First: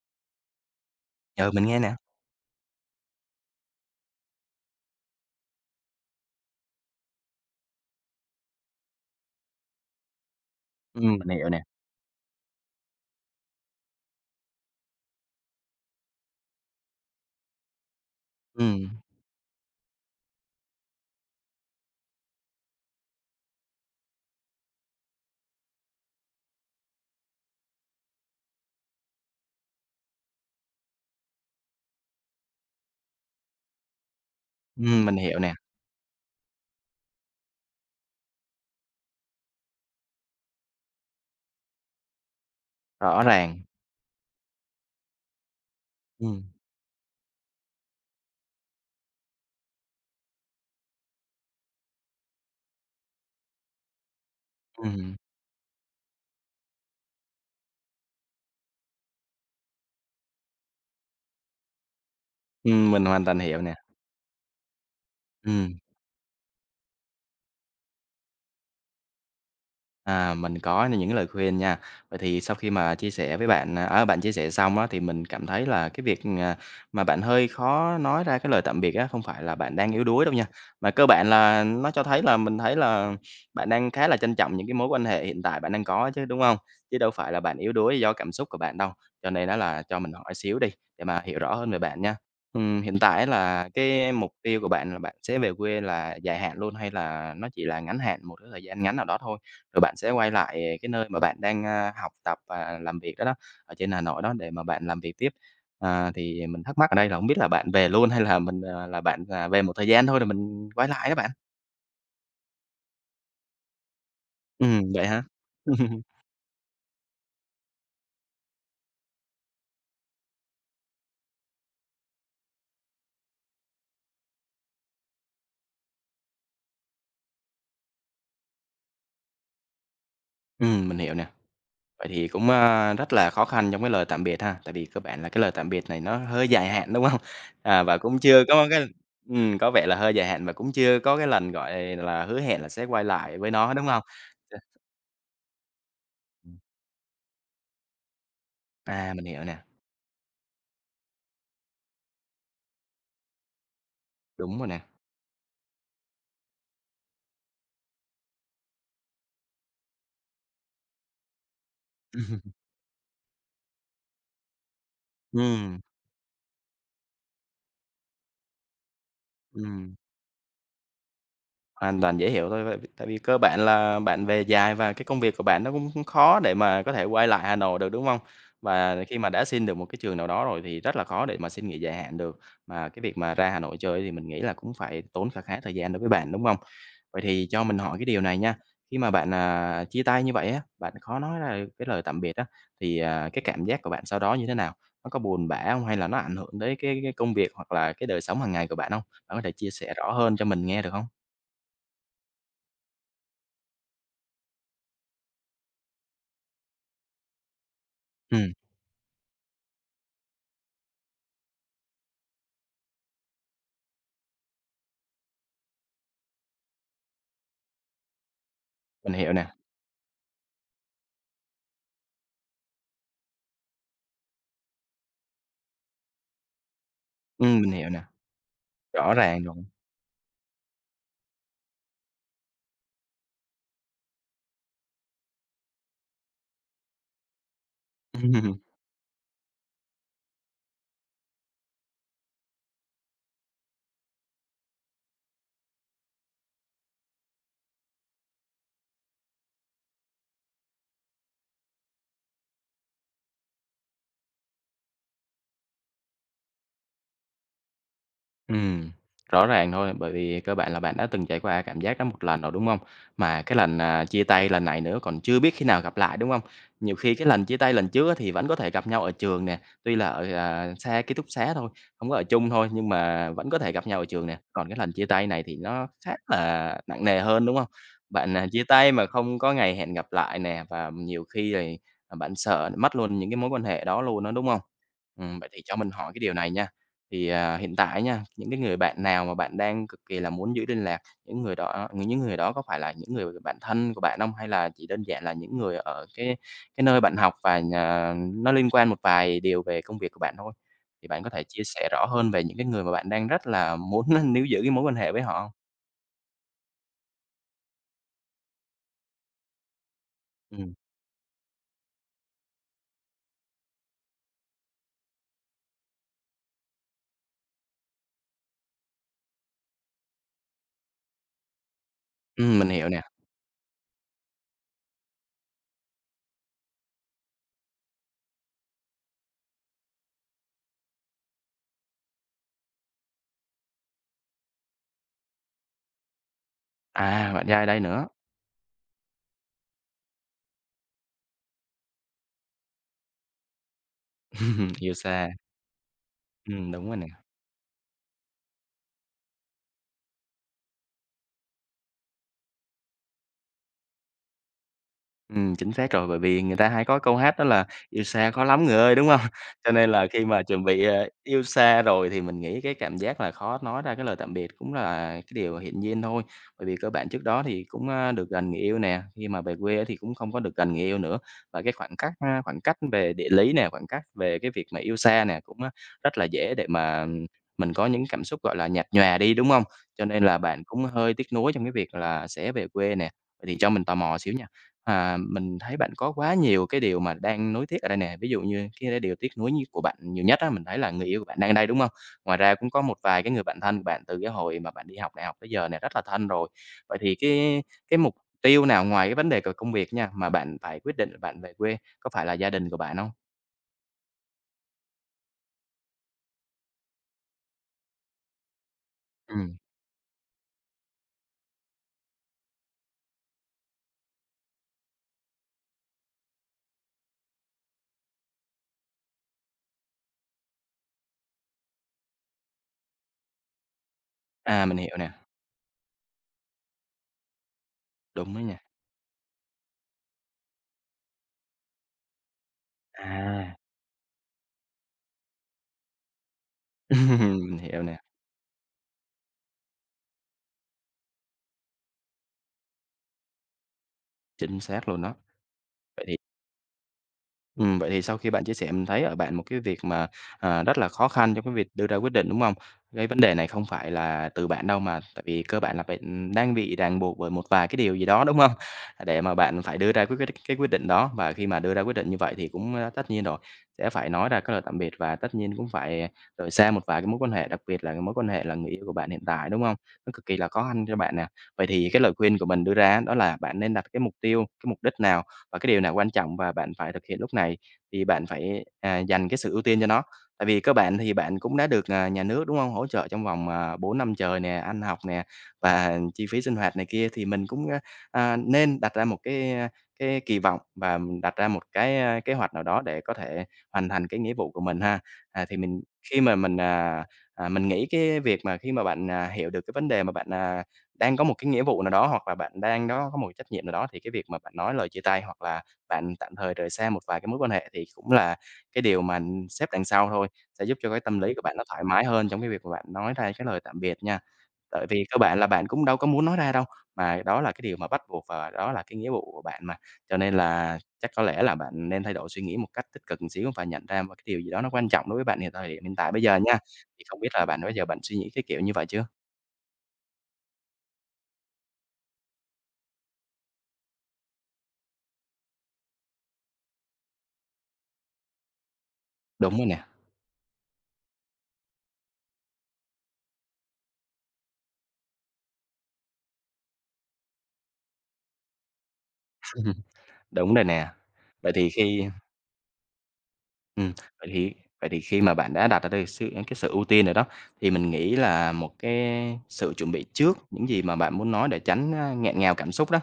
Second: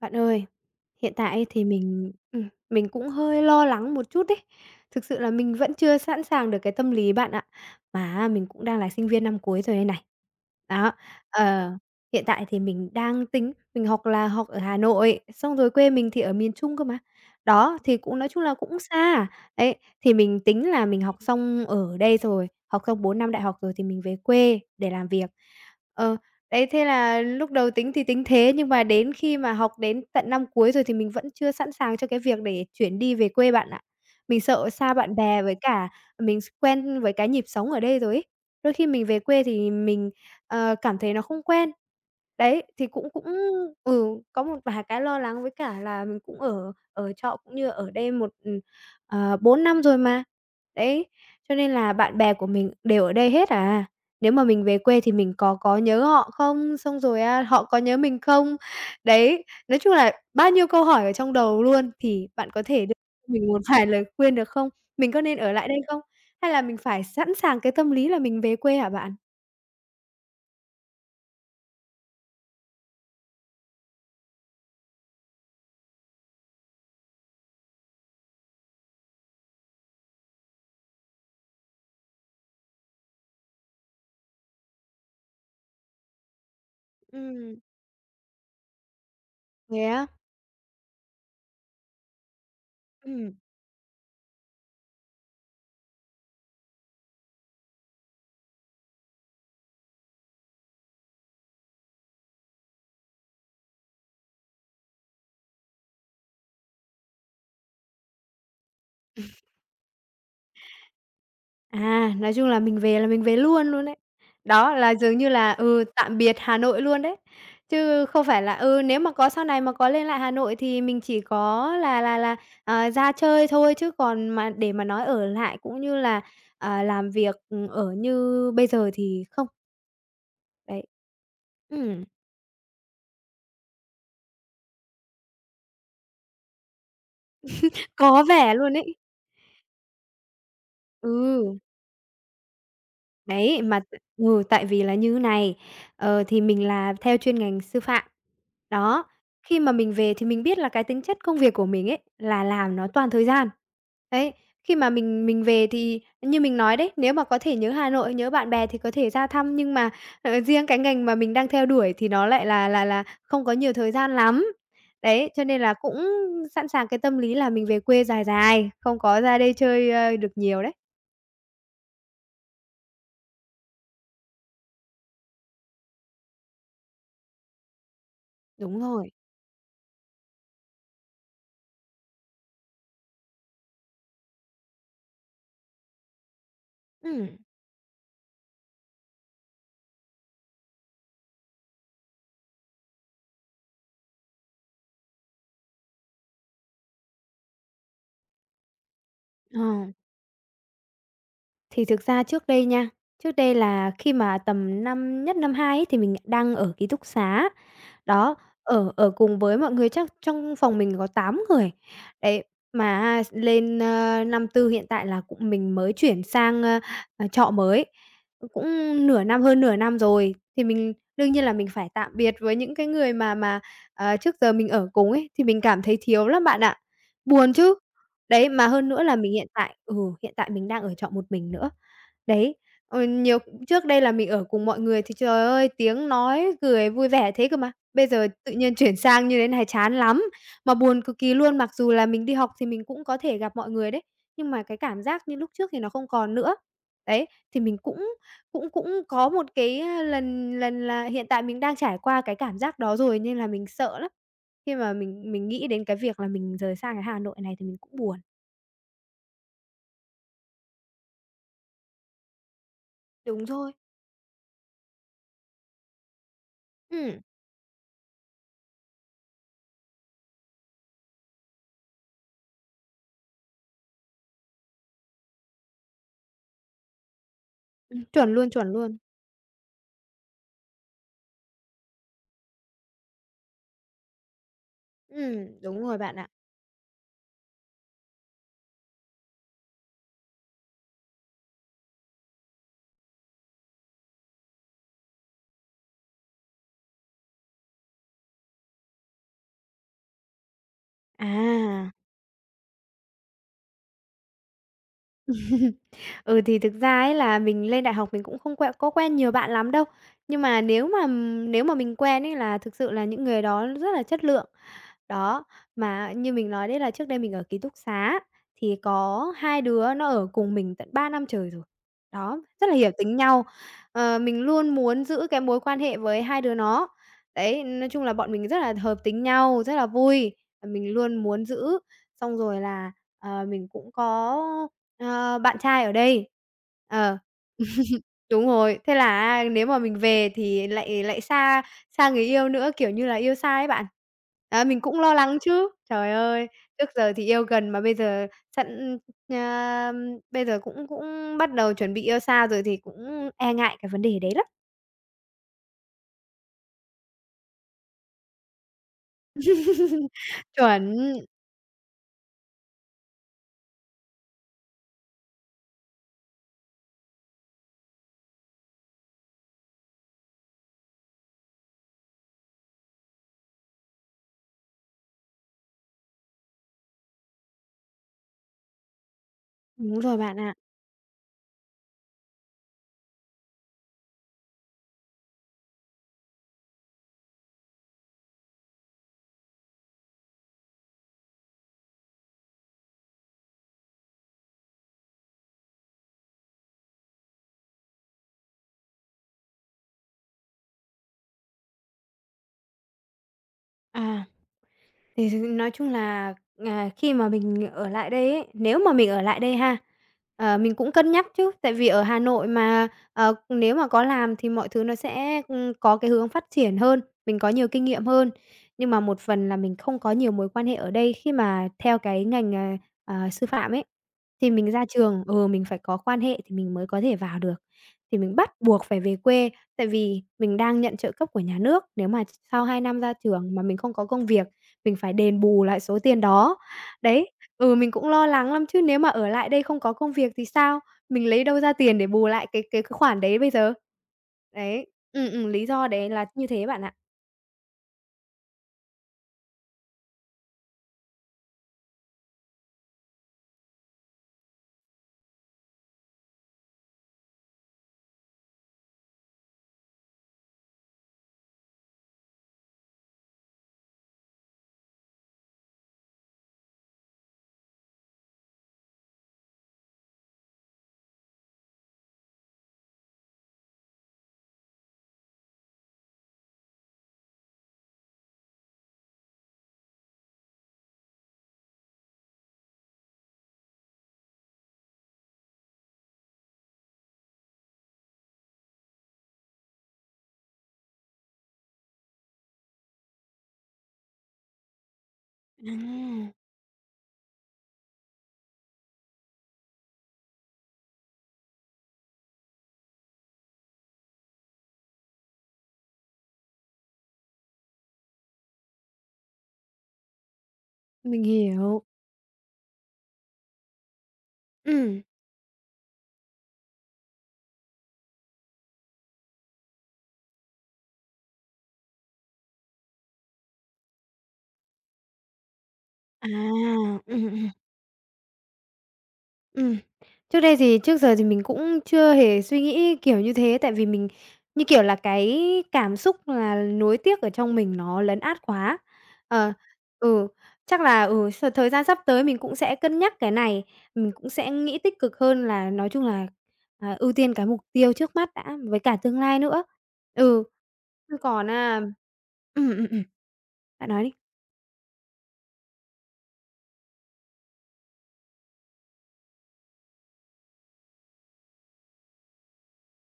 Bạn ơi, hiện tại Trời, thì mình nghe nè. Mình cũng hơi lo lắng một chút đấy. Thực sự là mình vẫn chưa sẵn sàng được cái tâm lý bạn ạ. Mà mình cũng đang là sinh viên năm cuối rồi đây này. Đó, Ừm. Mình hiểu nè. ờ, hiện tại thì mình đang tính mình học là học ở Hà Nội, xong rồi quê mình thì ở miền Trung cơ mà. Đó, thì cũng nói chung là cũng Ừm, xa. Đấy, thì mình tính là mình học xong ở đây rồi, học xong 4 năm đại học rồi thì mình về quê để làm việc. Ờ. Đấy, thế là lúc đầu tính thì tính thế, nhưng mà đến khi mà học đến tận năm cuối rồi thì mình vẫn chưa sẵn sàng cho cái việc để chuyển đi về quê bạn ạ. Mình sợ xa bạn mình hiểu bè nè, với cả mình s quen với cái nhịp sống ở đây rồi ấy. Đôi khi mình về quê thì mình, cảm thấy nó không quen. Đấy, thì cũng rõ cũng ràng. ừ, có một vài cái lo lắng với cả là mình cũng Ừm, ở ở trọ cũng như ở đây một, 4 năm rồi mà. Đấy, cho nên là bạn bè của mình đều ở đây hết à. Nếu mà mình về quê thì ừm, mình có nhớ họ không? Xong rồi, họ có nhớ mình không? Đấy, nói chung là bao nhiêu câu hỏi ở trong đầu luôn, thì bạn có thể đưa mình hoàn cho toàn mình hiểu một nè. vài lời khuyên được không? Mình có nên ở lại Ừm. đây không? Hay là mình phải sẵn sàng cái tâm lý là mình về quê hả bạn? À, mình có những lời khuyên nha. Vậy thì sau khi mà chia sẻ với bạn, bạn chia sẻ xong á, thì mình cảm thấy là cái việc, mà bạn hơi khó nói ra cái lời tạm biệt á, không phải là bạn đang yếu đuối đâu nha, mà cơ bản là nó cho thấy là mình thấy là bạn đang khá là trân trọng những cái mối quan hệ hiện tại bạn đang có chứ, đúng không? Chứ đâu phải là bạn Ừm. yếu đuối do cảm xúc của bạn đâu. Cho nên á là Thế cho á? mình hỏi xíu đi, để mà hiểu rõ hơn về bạn nha. Hiện tại Ừm. là cái mục tiêu của bạn là bạn sẽ về quê là dài hạn luôn hay là nó chỉ là ngắn hạn một cái thời gian ngắn nào đó thôi? Rồi bạn sẽ quay lại cái nơi mà bạn đang, học tập và làm việc đó đó, ở trên Hà Nội đó để mà bạn làm việc tiếp. Thì mình thắc mắc ở đây là không biết là bạn về luôn hay là là bạn, về một thời gian thôi rồi mình quay lại đó bạn? À, nói chung là mình về luôn luôn đấy. Đó, là Vậy dường hả? như là, ừ, tạm biệt Hà Nội luôn đấy. Chứ không phải là, ừ, nếu mà có sau này mà có lên lại Hà Nội thì mình chỉ có ra chơi thôi, chứ còn mà để mà nói ở lại cũng như là, làm việc, ừ, ở như bây giờ thì không. Đấy. Mình hiểu nè. Ừm, Vậy thì cũng, rất là khó khăn trong cái lời tạm biệt ha, tại vì cơ bản là cái lời tạm biệt này nó hơi dài hạn, đúng không? À, và cũng có chưa vẻ có luôn cái ấy. Có vẻ là hơi dài hạn và cũng chưa có cái lần, Ừ. gọi là, hứa hẹn là sẽ quay lại với Đấy, nó, mà đúng t không? ừ, tại vì là như này, thì mình là theo chuyên ngành sư phạm. Đó, Mình hiểu nè, khi mà mình về thì mình biết là cái tính chất công việc của mình ấy, là làm nó toàn thời gian. Đấy, đúng rồi khi nè. mà mình về thì như mình nói đấy, nếu mà có thể nhớ Hà Nội, nhớ bạn bè thì có thể ra thăm, nhưng mà, riêng cái ngành mà mình đang theo đuổi thì nó lại là không có nhiều thời gian lắm. Đấy, cho nên là Ừm, cũng sẵn sàng cái tâm lý là mình về quê dài dài, không có ra đây chơi, ừm. Được nhiều đấy. Hoàn toàn dễ hiểu thôi, tại vì cơ bản là bạn về dài và cái công việc của bạn nó cũng cũng khó để mà có thể quay lại Hà Nội được, đúng không? Đúng Và rồi. khi mà đã xin được một cái trường nào đó rồi thì rất là khó để mà xin nghỉ dài hạn được, mà cái việc mà ra Hà Nội chơi thì mình nghĩ là cũng phải tốn kha khá thời gian đối với bạn, đúng không? Vậy Ừm, thì cho mình hỏi cái điều này nha, khi mà bạn, chia tay như vậy á, bạn khó nói ra được cái lời tạm biệt á, thì, cái cảm giác của bạn sau đó như thế nào? Nó có buồn bã không? Hay là nó ảnh hưởng tới cái công việc hoặc là cái đời sống hàng ngày của bạn không? Bạn có thể ờ. chia sẻ rõ hơn cho mình nghe được không? Thì thực ra trước đây nha, trước đây là khi mà tầm năm nhất năm 2 ấy thì mình đang ở ký túc xá, đó, Ừm. ở ở cùng với mọi người chắc trong phòng mình có 8 người. Đấy, mà lên, năm tư hiện tại là cũng mình mới chuyển sang, trọ mới, cũng Mình nửa hiểu năm nè, hơn nửa năm rồi, thì mình đương nhiên là mình phải tạm biệt với những cái người trước giờ mình ở cùng ấy, thì mình cảm thấy thiếu lắm bạn ạ. Buồn mình chứ. hiểu nè, Đấy, mà hơn nữa rõ là mình ràng hiện tại hiện tại mình đang ở trọ một mình nữa. Đấy, ờ, nhiều trước đây là mình ở cùng mọi người thì, trời ơi, tiếng nói cười vui vẻ thế cơ mà. Bây giờ tự rồi. nhiên chuyển sang như thế này chán lắm, mà buồn cực kỳ luôn. Mặc dù là mình đi học thì mình cũng có thể gặp mọi người đấy, nhưng mà cái cảm giác như lúc trước thì nó không còn nữa. Đấy, thì mình cũng cũng cũng có một cái, lần lần là hiện tại mình đang trải qua cái cảm giác đó rồi nên là mình sợ lắm. Khi mà mình nghĩ đến cái việc là mình rời xa cái Hà Nội này thì mình cũng buồn. Ừm, Rõ ràng thôi, bởi vì cơ bản là bạn đã từng trải qua cảm giác đó một lần rồi, đúng không? Mà Đúng cái rồi, lần, chia tay lần này nữa còn chưa biết khi nào gặp lại, đúng không? Nhiều khi ừm, cái lần chia tay lần trước á thì vẫn có thể gặp nhau ở trường nè, tuy là ở, xa ký túc xá thôi, không có ở chung thôi, nhưng mà vẫn có thể gặp nhau ở trường nè. Còn cái lần chia tay này thì nó khá là nặng nề hơn, đúng không? Chuẩn Bạn, luôn, chia chuẩn tay luôn. mà không có ngày hẹn gặp lại nè, và nhiều khi thì, bạn sợ mất luôn những cái mối quan hệ đó luôn á, đúng không? Vậy thì cho Đúng mình rồi hỏi bạn cái ạ. điều này nha, thì, hiện tại nha, những cái người bạn nào mà bạn đang cực kỳ là muốn giữ liên lạc, những người đó có phải là những người bạn thân của bạn không? Hay là chỉ đơn giản là những người ở cái nơi bạn học và nhà nó liên quan một vài điều về công việc của bạn thôi? Thì bạn có thể chia sẻ À. rõ hơn về những cái người mà bạn đang rất là muốn níu giữ cái mối quan hệ với họ hông? Ừ, thì thực ra ấy là mình lên đại học mình cũng không quen có quen nhiều bạn lắm đâu. Nhưng mà Ừm, nếu mà mình quen ấy là thực sự là những người đó rất là chất lượng. Đó, mà như mình nói đấy là trước đây mình ở ký túc xá thì có hai đứa nó ở cùng mình tận 3 năm trời rồi. Đó, mình rất là hiểu hiểu nè. tính nhau. Ờ, mình luôn muốn giữ cái mối quan hệ với hai đứa nó. Đấy, nói chung là bọn mình rất là hợp tính nhau, rất là vui, mình luôn muốn giữ. Xong rồi là, mình cũng có, bạn trai ở đây. Ờ, À, bạn trai đây nữa. đúng rồi, thế là nếu mà mình về thì lại lại xa xa người yêu nữa, kiểu như là, yêu xa ấy bạn. Đó, mình Yêu cũng xa. lo lắng chứ. Trời ơi, Đúng trước rồi nè. giờ thì yêu gần mà bây giờ sẵn a, bây giờ cũng cũng bắt đầu chuẩn bị yêu xa rồi thì cũng e ngại cái vấn đề đấy lắm. Chính xác rồi, bởi vì người ta hay có câu hát đó là "Yêu xa khó lắm người ơi", đúng không? Cho nên là khi mà chuẩn bị, Chuẩn, yêu xa rồi thì mình nghĩ cái cảm giác là khó nói ra cái lời tạm biệt cũng là cái điều hiển nhiên thôi. Bởi vì cơ bản trước đó thì cũng, được gần người yêu nè, khi mà về quê thì cũng không có được gần người yêu nữa. Và cái khoảng cách, khoảng cách về địa lý nè, khoảng cách về cái việc mà yêu xa nè, cũng, rất là dễ để mà mình có những cảm xúc, gọi là, nhạt nhòa đi, đúng không? đúng Cho rồi nên bạn là ạ. bạn cũng hơi tiếc nuối trong cái việc là sẽ về quê nè. Vậy thì cho mình tò mò xíu nha. À, mình thấy bạn có quá nhiều cái điều mà đang nuối tiếc ở đây nè, ví dụ như cái điều tiếc nuối nhất của bạn nhiều nhất á, mình thấy là người yêu của bạn đang đây, đúng không? Ngoài ra cũng có một vài cái người bạn thân của bạn từ cái hồi mà bạn đi học đại học tới giờ này rất là thân rồi. Vậy thì cái mục tiêu nào ngoài cái vấn đề công việc nha, mà bạn phải quyết định là bạn về quê, có phải là gia đình của bạn không? À. Thì thực Nói chung là, khi mà mình ở lại đây ấy, nếu mà mình ở lại Ừm, đây ha, mình cũng cân nhắc chứ, tại vì ở Hà Nội mà, nếu mà có làm thì mọi thứ nó sẽ, có cái hướng phát triển hơn, mình có nhiều kinh nghiệm hơn. Nhưng mà một phần là mình không có nhiều mối quan hệ ở đây khi mà theo cái ngành, sư phạm ấy, thì mình mình ra hiểu nè, trường ừ, mình phải có quan hệ thì mình mới có thể vào được, thì đúng mình đó bắt nha. buộc phải về quê, tại vì mình đang nhận trợ cấp của nhà nước. Nếu mà sau 2 năm ra trường À, mà mình không có công việc mình phải đền bù lại số tiền đó. Đấy, mình ừ, hiểu mình nè, cũng lo lắng lắm chứ nếu mà ở lại đây không có công việc thì sao? Mình lấy đâu ra tiền để bù lại cái khoản đấy bây giờ? chính Đấy, xác luôn đó. ừ, ừ, lý do Vậy đấy thì là như thế bạn ạ. vậy thì sau khi bạn chia sẻ mình thấy ở bạn một cái việc mà, rất là khó khăn trong cái việc đưa ra quyết định, đúng không? Cái vấn đề này không phải là từ bạn đâu mà tại vì cơ bản là bạn, đang bị ràng buộc bởi một vài cái điều gì đó, đúng không? Để mà bạn phải đưa ra quyết cái quyết định đó và khi mà đưa ra quyết định như vậy thì cũng, tất nhiên rồi, sẽ phải nói ra cái lời tạm biệt và tất nhiên cũng phải rời xa một vài cái mối quan hệ, đặc biệt là cái mối quan hệ là người yêu của bạn hiện tại, đúng không? Nó cực kỳ là khó khăn cho bạn nè. Vậy thì cái lời khuyên của mình đưa ra đó là bạn nên đặt cái mục tiêu, cái mục đích nào và cái điều nào quan trọng và bạn phải thực hiện lúc này thì bạn phải, dành cái sự ưu tiên cho nó. Tại vì các bạn thì bạn cũng đã được, nhà nước, đúng không? Hỗ trợ trong vòng, 4 năm trời nè, ăn học nè, và chi phí sinh hoạt này kia thì mình cũng, nên đặt ra một cái kỳ vọng và mình đặt ra một kế hoạch nào đó để có thể hoàn thành cái nghĩa vụ của mình ha. À, thì mình khi À. mà mình, à, à, mình nghĩ cái việc mà khi mà bạn, hiểu được cái vấn đề mà bạn, đang có một cái nghĩa vụ nào đó hoặc là bạn đang đó có một cái trách nhiệm nào đó thì cái việc mà bạn nói lời chia tay hoặc là bạn tạm thời rời xa một vài cái mối quan hệ thì cũng là cái điều mà xếp đằng sau thôi, sẽ giúp cho cái tâm Mình lý của bạn nó hiểu, thoải mái hơn trong cái việc mà bạn nói ra cái lời tạm biệt nha. Tại ừm. vì cơ bản là bạn cũng đâu có muốn nói ra đâu, mà đó là cái điều mà bắt buộc và đó là cái nghĩa vụ của bạn mà. Cho nên là chắc có lẽ là bạn nên thay đổi suy nghĩ một cách tích cực một xíu và nhận ra một cái điều gì đó nó quan trọng đối với bạn hiện thời hiện tại bây À, giờ nha. Thì không biết là ừm. bạn bây giờ bạn suy nghĩ cái kiểu như vậy chưa? Ừm. Trước giờ thì mình cũng chưa hề suy nghĩ kiểu như thế, tại vì mình, như kiểu là, cái cảm xúc là nuối tiếc ở trong mình nó lấn át quá. Ờ, Đúng rồi nè. ừ, chắc là, ừ, thời gian sắp tới mình cũng sẽ cân nhắc cái này, mình cũng sẽ nghĩ tích cực hơn là nói chung là, ưu tiên cái mục tiêu trước mắt đã, với cả tương lai nữa. Ừ, Đúng rồi nè. chứ còn Vậy thì á khi ừm. Bạn Ừm, nói đi. vậy thì vậy thì khi mà bạn đã đặt ra được sự ưu tiên rồi đó, thì mình nghĩ là một cái sự chuẩn bị trước những gì mà bạn muốn nói để tránh, nghẹn ngào cảm xúc đó.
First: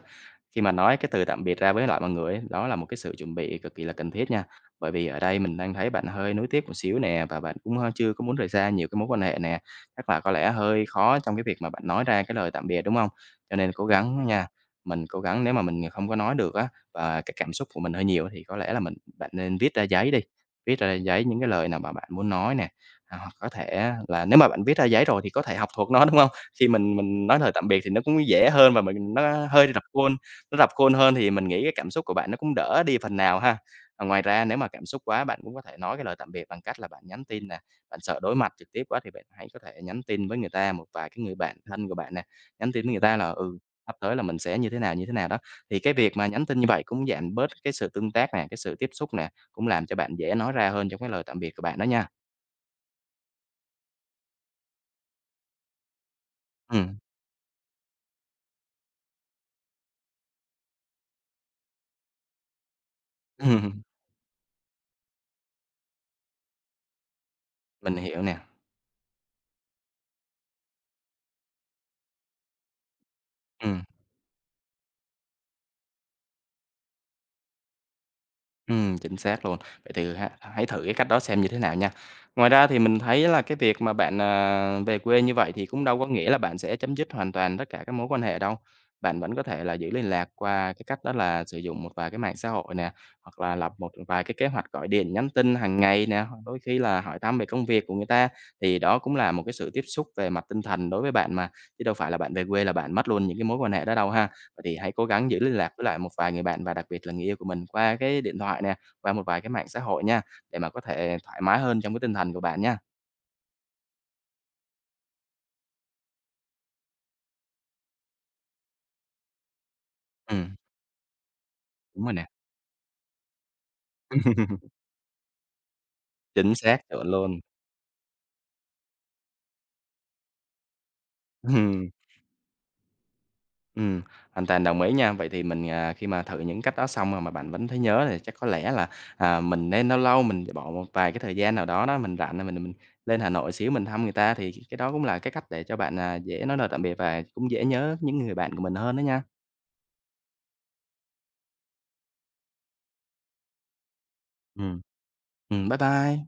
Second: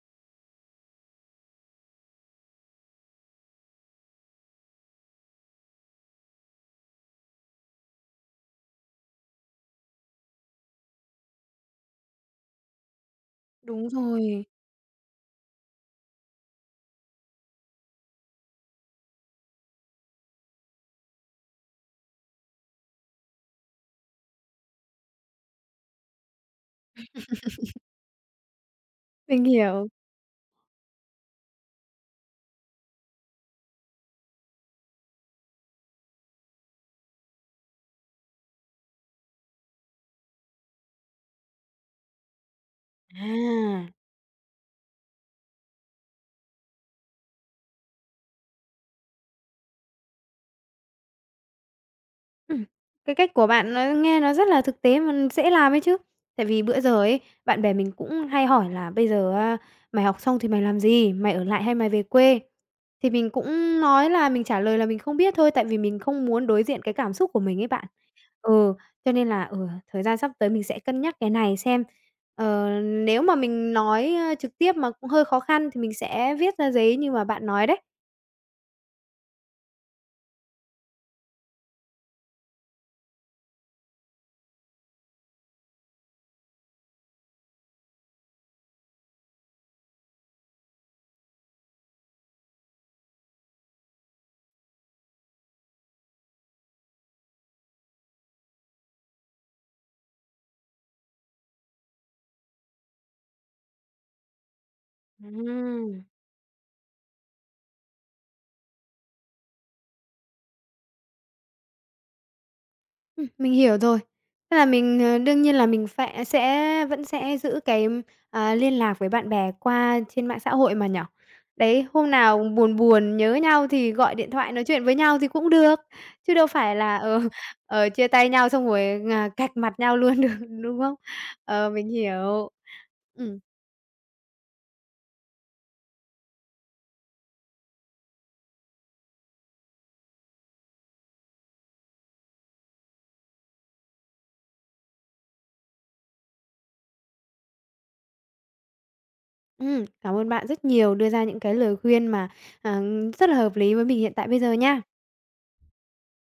Khi mà nói cái từ tạm biệt ra với lại mọi người ấy, đó là một cái sự chuẩn bị cực kỳ là cần thiết nha. Bởi vì ở đây mình đang thấy bạn hơi nuối tiếc một xíu nè, và bạn cũng, chưa có muốn rời xa nhiều cái mối quan hệ nè, chắc là có lẽ hơi khó trong cái việc mà bạn nói ra cái lời tạm biệt, đúng không? Cho nên cố Đúng gắng rồi, nha, mình cố gắng nếu mà mình không có nói được á, và cái cảm xúc của mình hơi nhiều thì có lẽ là bạn nên viết ra giấy đi. Viết ra giấy những cái lời nào mà bạn muốn nói nè, à, hoặc có thể là nếu mà bạn viết ra giấy rồi thì có thể học thuộc nó, đúng không? Khi mình nói lời tạm biệt thì nó cũng dễ hơn, và mình mình nó hơi rập hiểu. khuôn, nó rập khuôn hơn thì mình nghĩ cái cảm xúc của bạn nó cũng đỡ đi phần nào ha. Và ngoài ra nếu mà cảm xúc quá, bạn cũng có thể nói cái lời tạm biệt bằng cách là bạn nhắn tin nè. Bạn sợ đối mặt trực tiếp quá thì bạn hãy có thể nhắn tin với người ta, một vài cái người bạn thân của bạn nè, nhắn tin với người ta là, À. sắp tới là mình sẽ như thế nào đó. Thì cái việc mà nhắn tin như vậy cũng giảm bớt cái sự tương tác nè, cái sự tiếp xúc nè, cũng làm cho bạn dễ nói ra hơn trong cái lời tạm biệt của bạn đó nha. Ừm, cái cách của bạn nó nghe nó rất là thực tế mà dễ làm ấy chứ. Tại vì bữa Ừm. giờ ấy, bạn bè mình cũng hay hỏi là "Bây giờ á, mày học xong thì mày làm gì? Mày ở lại hay mày về quê?" Thì mình cũng nói là mình trả lời là mình không biết thôi, tại vì mình không muốn đối diện cái cảm xúc của mình ấy bạn. Mình hiểu nè, Ừ, cho nên là, ở thời gian sắp tới mình sẽ cân nhắc cái này xem, nếu mà mình ừm. nói, trực tiếp mà cũng hơi khó khăn thì mình sẽ viết ra giấy như mà bạn nói đấy. Chính xác luôn. Vậy thì hãy thử cái cách đó xem như thế nào nha. Ngoài ra thì mình thấy là cái việc mà bạn, về quê như vậy thì cũng đâu có nghĩa là bạn sẽ chấm dứt hoàn toàn tất cả các mối quan hệ đâu. Bạn vẫn có thể là giữ liên lạc qua cái cách đó là sử dụng một vài cái mạng xã hội nè, hoặc là lập một vài cái kế hoạch gọi điện, nhắn tin hàng ngày nè, hoặc đôi khi là hỏi thăm về công việc của người ta, thì đó cũng là một cái sự tiếp xúc về mặt tinh thần đối với bạn mà, chứ đâu phải là bạn về quê là bạn mất luôn những cái mối quan hệ đó đâu ha. Thì hãy cố gắng giữ liên lạc với lại Ừm. một vài người bạn và đặc biệt là người yêu của mình qua cái điện thoại nè, qua một vài cái mạng xã hội nha, để mà có thể thoải mái hơn trong cái tinh thần của bạn nha. Mình hiểu rồi. Tức là mình, đương nhiên là mình phẽ sẽ vẫn sẽ giữ cái, liên lạc với bạn bè qua trên mạng xã Ừm, hội mà nhỉ? Đấy, đúng hôm rồi nè. nào buồn buồn nhớ nhau thì gọi điện thoại nói chuyện với nhau thì cũng được, chứ đâu Chính phải xác, là, chuẩn luôn. Chia tay nhau xong rồi, cạch mặt nhau luôn được, đúng không? Ờ, Ừm, mình hiểu. Ừm, ừm, hoàn toàn đồng ý nha. Vậy thì mình, khi mà thử những cách đó xong rồi mà bạn vẫn thấy nhớ thì chắc có lẽ là, mình nên lâu lâu mình bỏ một vài cái thời gian nào đó đó, mình rảnh là mình lên Hà Nội xíu mình thăm người ta, thì cái đó cũng là cái cách để cho bạn, dễ nói lời tạm biệt và cũng dễ nhớ những người bạn của mình hơn đó nha. Cảm ơn bạn rất nhiều đưa ra những cái lời khuyên mà, à, rất là hợp lý với mình hiện tại bây giờ Ừm, nha. Bye bye.